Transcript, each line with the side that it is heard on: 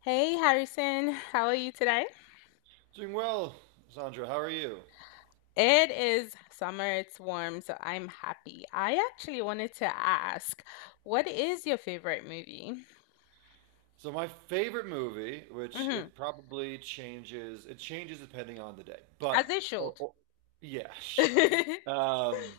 left: Hey Harrison, how are you today?
right: Doing well, Sandra. How are you?
left: It is summer, it's warm, so I'm happy. I actually wanted to ask, what is your favorite movie?
right: So my favorite movie, which
left: hmm
right: it probably changes, it changes depending on the day.
left: As
right: But
left: it
right: oh,
left: should.
right: oh, yeah, sure. Um,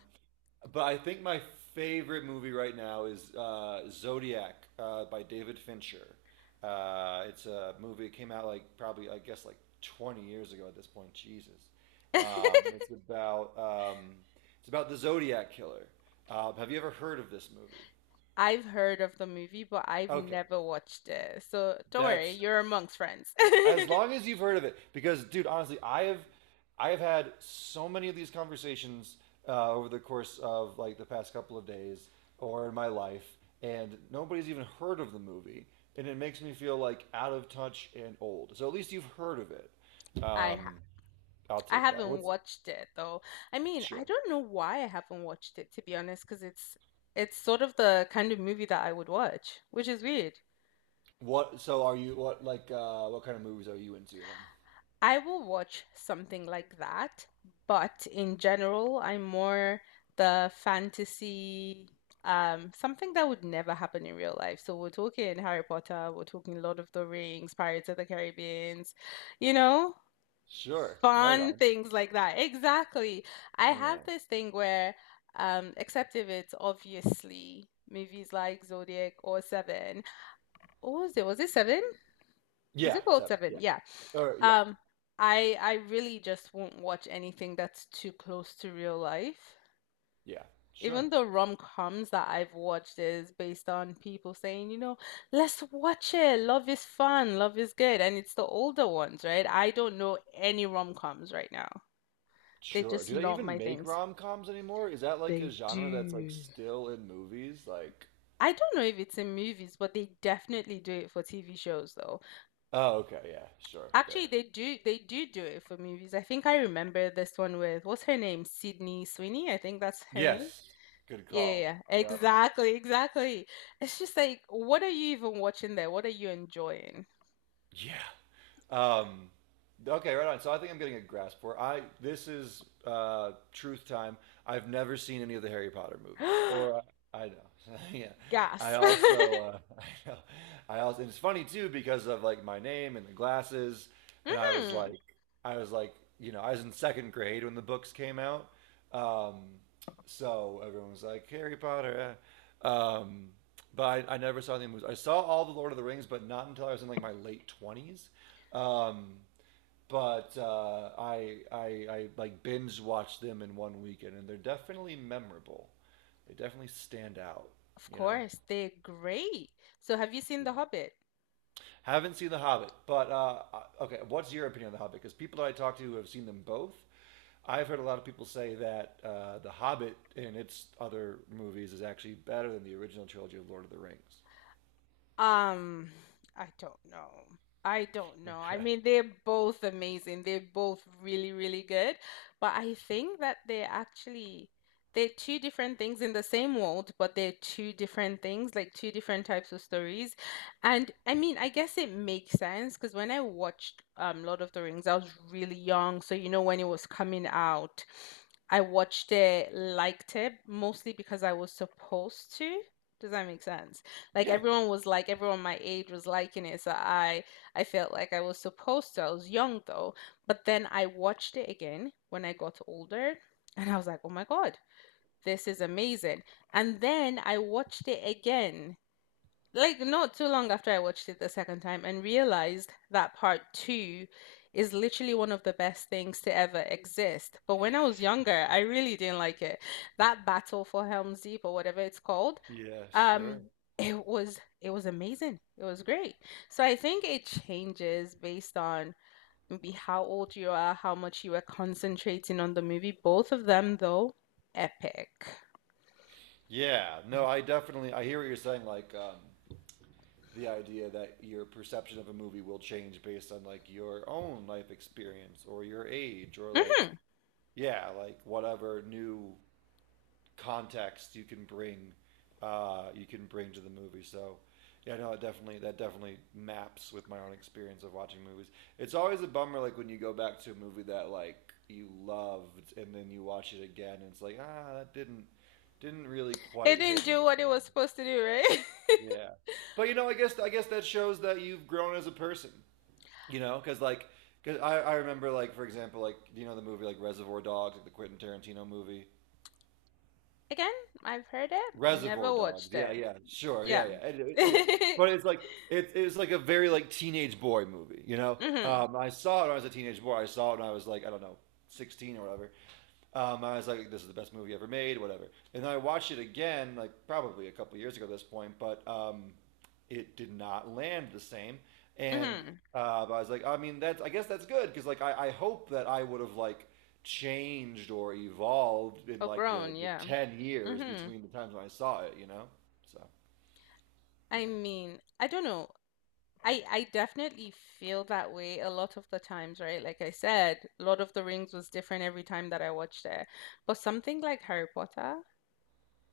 right: but I think my favorite movie right now is Zodiac by David Fincher. It's a movie. It came out like probably, I guess, like 20 years ago at this point. Jesus. It's about it's about the Zodiac killer. Have you ever heard of this movie?
left: I've heard of the movie, but I've
right: Okay,
left: never watched it. So don't worry,
right: that's
left: you're amongst friends.
right: as long as you've heard of it, because dude, honestly, I have had so many of these conversations over the course of like the past couple of days or in my life, and nobody's even heard of the movie, and it makes me feel like out of touch and old. So at least you've heard of it.
left: I ha
right: I'll
left: I
right: take that.
left: haven't
right: What's
left: watched it though. I mean, I
right: sure?
left: don't know why I haven't watched it to be honest, because it's sort of the kind of movie that I would watch, which is weird.
right: What? So are you what like what kind of movies are you into then?
left: I will watch something like that, but in general, I'm more the fantasy, something that would never happen in real life. So we're talking Harry Potter, we're talking Lord of the Rings, Pirates of the Caribbeans, you know,
right: Sure, right
left: fun
right: on.
left: things like that. Exactly. I have
right: Yeah.
left: this thing where, except if it's obviously movies like Zodiac or Seven. What was it? Was it Seven?
right: Yeah,
left: Zip code
right: seven.
left: seven.
right: Yeah.
left: Yeah.
right: Or yeah,
left: Um, I really just won't watch anything that's too close to real life.
right: yeah. Sure.
left: Even the rom-coms that I've watched is based on people saying, let's watch it. Love is fun, love is good. And it's the older ones, right? I don't know any rom-coms right now. They're
right: Sure.
left: just
right: Do they
left: not
right: even
left: my
right: make
left: things.
right: rom-coms anymore? Is that like a
left: They
right: genre that's like
left: do.
right: still in movies? Like,
left: I don't know if it's in movies, but they definitely do it for TV shows, though.
right: oh, okay, yeah, sure,
left: Actually,
right: fair.
left: they do it for movies. I think I remember this one with what's her name? Sydney Sweeney, I think that's her name.
right: Yes. Good
left: Yeah,
right: call.
left: yeah, yeah,
right: Yep.
left: exactly, exactly. It's just like, what are you even watching there? What are you enjoying?
right: Yeah. Um, okay, right on. So I think I'm getting a grasp for it. I This is truth time. I've never seen any of the Harry Potter movies, or I know. Yeah, I
left: Gasp.
right: also I know. I also. And it's funny too because of like my name and the glasses, and I was
left: hmm
right: like, I was like, you know, I was in second grade when the books came out. Um, so everyone was like Harry Potter. Eh. But I never saw any movies. I saw all the Lord of the Rings, but not until I was in like my late 20s. Um, but uh, I like binge watched them in one weekend, and they're definitely memorable. They definitely stand out.
left: Of
right: You know.
left: course, they're great. So, have you seen The
right: Yeah.
left: Hobbit?
right: Haven't seen The Hobbit, but okay. What's your opinion on The Hobbit? Because people that I talk to have seen them both, I've heard a lot of people say that The Hobbit and its other movies is actually better than the original trilogy of Lord of the Rings.
left: Um, I don't know. I don't know. I
right: Okay.
left: mean, they're both amazing. They're both really, really good. But I think that they're two different things in the same world, but they're two different things, like two different types of stories. And I mean, I guess it makes sense because when I watched Lord of the Rings, I was really young, so you know when it was coming out, I watched it, liked it, mostly because I was supposed to. Does that make sense? Like
right: Yeah.
left: everyone my age was liking it, so I felt like I was supposed to. I was young though, but then I watched it again when I got older, and I was like, "Oh my God, this is amazing." And then I watched it again, like not too long after I watched it the second time, and realized that part two is literally one of the best things to ever exist. But when I was younger, I really didn't like it. That battle for Helm's Deep or whatever it's called,
right: Yeah, sure.
left: um it was amazing, it was great. So I think it changes based on maybe how old you are, how much you were concentrating on the movie. Both of them though, epic.
right: Yeah. No, I hear what you're saying like the idea that your perception of a movie will change based on like your own life experience or your age or
left: Mhm.
right: like yeah, like whatever new context you can bring to the movie. So yeah, no, it definitely that definitely maps with my own experience of watching movies. It's always a bummer like when you go back to a movie that like you loved and then you watch it again and it's like ah that didn't really
left: It
right: quite
left: didn't
right: hit me."
left: do what it was supposed to do, right?
right: Yeah. But you know, I guess that shows that you've grown as a person. You know, because like, cause I remember like for example like you know the movie like Reservoir Dogs, like the Quentin Tarantino movie.
left: Again, I've heard it,
right: Reservoir
left: never
right: Dogs.
left: watched
right: Yeah,
left: it.
right: yeah, sure.
left: Yeah.
right: Yeah, yeah. Anyway.
left: Mhm.
right: But it's like it was like a very like teenage boy movie, you know? I saw it when I was a teenage boy. I saw it when I was like, I don't know, 16 or whatever. I was like, this is the best movie ever made, whatever. And then I watched it again, like probably a couple years ago at this point, but it did not land the same. And
left: Mhm.
right: but I was like, I mean, that's I guess that's good because like I hope that I would have like changed or evolved in
left: Or
right: like the,
left: grown,
right: the
left: yeah.
right: 10 years
left: Mhm.
right: between the times when I saw it, you know? So,
left: i
right: yeah.
left: mean i don't know I definitely feel that way a lot of the times, right? Like I said, Lord of the Rings was different every time that I watched it. But something like Harry Potter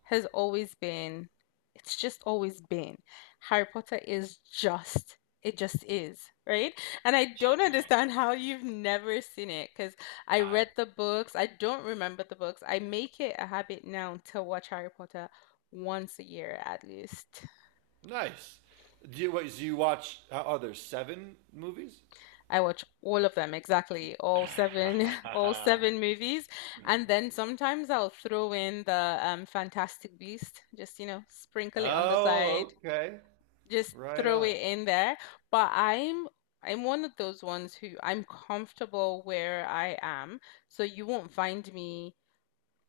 left: has always been, it's just always been. Harry Potter is just, it just is, right? And I don't understand how you've never seen it because I
right: I
left: read the books. I don't remember the books. I make it a habit now to watch Harry Potter once a year at least.
right: Nice. Do you, wait, so you watch are there seven movies?
left: I watch all of them, exactly, all seven, all seven movies. And then sometimes I'll throw in the Fantastic Beast, just, sprinkle it on the side,
right: Oh, okay.
left: just
right: Right
left: throw
right: on.
left: it in there. But I'm one of those ones who I'm comfortable where I am, so you won't find me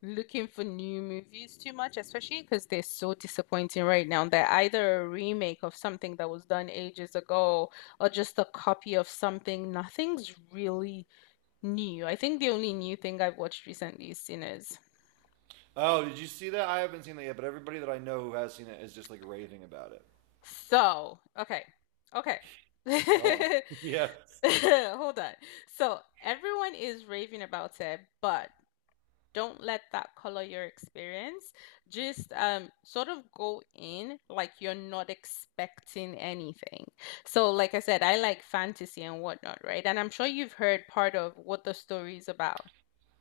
left: looking for new movies too much, especially because they're so disappointing right now. They're either a remake of something that was done ages ago or just a copy of something. Nothing's really new. I think the only new thing I've watched recently is Sinners.
right: Oh, did you see that? I haven't seen that yet, but everybody that I know who has seen it is just like raving about it.
left: So, okay, okay.
right: Go on. Yeah.
left: Hold on. So, everyone is raving about it, but don't let that color your experience. Just sort of go in like you're not expecting anything. So, like I said, I like fantasy and whatnot, right? And I'm sure you've heard part of what the story is about.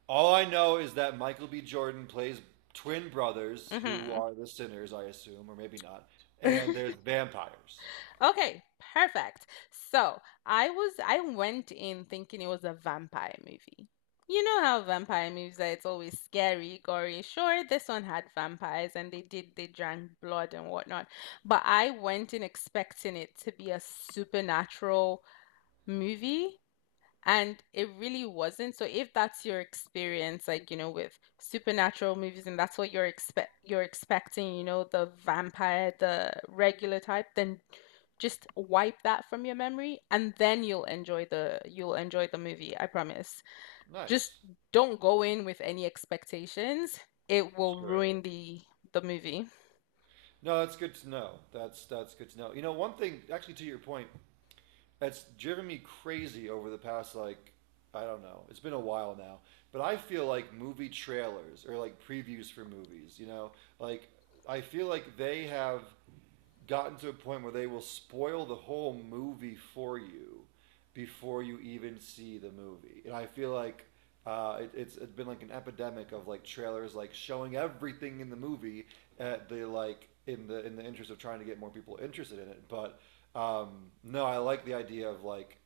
right: All I know is that Michael B. Jordan plays twin brothers who
left: hmm
right: are the sinners, I assume, or maybe not. And there's vampires.
left: Okay, perfect. I went in thinking it was a vampire movie. You know how vampire movies are, it's always scary, gory. Sure, this one had vampires and they drank blood and whatnot. But I went in expecting it to be a supernatural movie and it really wasn't. So if that's your experience, like, you know, with supernatural movies and that's what you're expecting, you know, the vampire, the regular type, then just wipe that from your memory and then you'll enjoy the movie, I promise. Just
right: Nice.
left: don't go in with any expectations. It will
right: Sure.
left: ruin the movie.
right: No, that's good to know. That's good to know. You know, one thing actually to your point, that's driven me crazy over the past like I don't know. It's been a while now, but I feel like movie trailers or like previews for movies, you know, like I feel like they have gotten to a point where they will spoil the whole movie for you before you even see the movie. And I feel like it's been like an epidemic of like trailers like showing everything in the movie at the like in the interest of trying to get more people interested in it. But no, I like the idea of like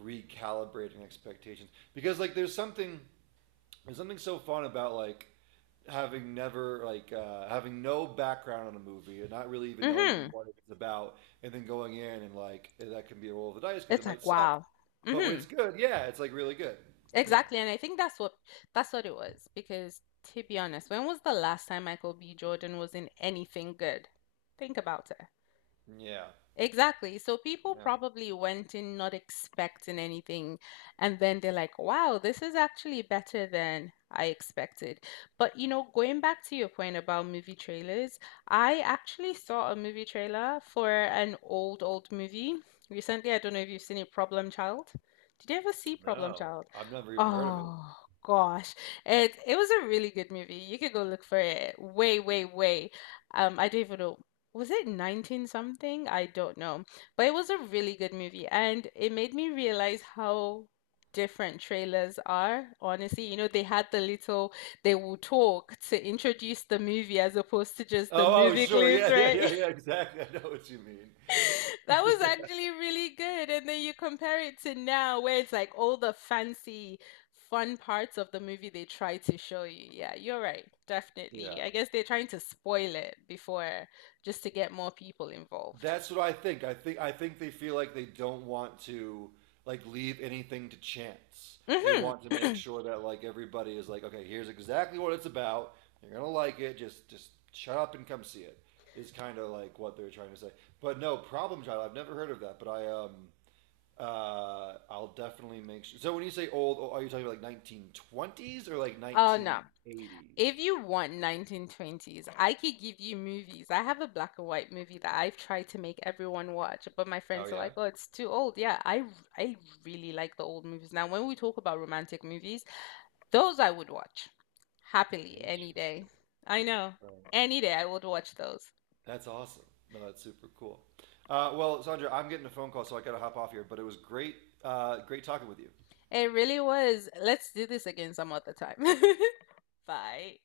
right: recalibrating expectations because like there's something so fun about like having never like having no background on a movie and not really even knowing
left: Mhm.
right: what it's about, and then going in and like eh, that can be a roll of the dice because it
left: It's
right: might
left: like,
right: suck,
left: wow.
right: but when it's
left: Mhm.
right: good, yeah, it's like really good. Yeah,
left: Exactly, and I think that's what it was because to be honest, when was the last time Michael B. Jordan was in anything good? Think about it.
right: yeah,
left: Exactly. So people
right: yeah.
left: probably went in not expecting anything. And then they're like, wow, this is actually better than I expected. But, you know, going back to your point about movie trailers, I actually saw a movie trailer for an old, old movie recently. I don't know if you've seen it, Problem Child. Did you ever see Problem
right: No,
left: Child?
right: I've never even heard of it.
left: Oh, gosh. It was a really good movie. You could go look for it way, way, way. I don't even know, was it 19 something? I don't know. But it was a really good movie and it made me realize how different trailers are. Honestly, you know, they had the little, they will talk to introduce the movie as opposed to just the
right: Oh, oh,
left: movie
right: sure,
left: clips,
right: yeah, yeah, yeah,
left: right?
right: yeah, exactly. I know what you mean.
left: That was
right: Yeah.
left: actually really good. And then you compare it to now where it's like all the fancy fun parts of the movie they try to show you. Yeah, you're right. Definitely.
right: Yeah.
left: I guess they're trying to spoil it before, just to get more people involved.
right: That's what I think. I think they feel like they don't want to like leave anything to chance. They
left: Mhm.
right: want to make sure that like everybody is like, okay, here's exactly what it's about. You're gonna like it. Just shut up and come see it. Is kind of like what they're trying to say. But no, Problem Child. I've never heard of that, but I'll definitely make sure. So when you say old, oh, are you talking about like 1920s or like
left: Oh no. If
right: 1980s?
left: you want 1920s, I could give you movies. I have a black and white movie that I've tried to make everyone watch, but my
right: Oh
left: friends are
right: yeah,
left: like, "Oh, it's too old." Yeah, I really like the old movies. Now, when we talk about romantic movies, those I would watch happily any day.
right: interesting.
left: I know.
right: Right.
left: Any day I would watch those.
right: That's awesome. No, that's super cool. Well, Sandra, I'm getting a phone call, so I got to hop off here. But it was great, great talking with you.
left: It really was. Let's do this again some other time. Bye.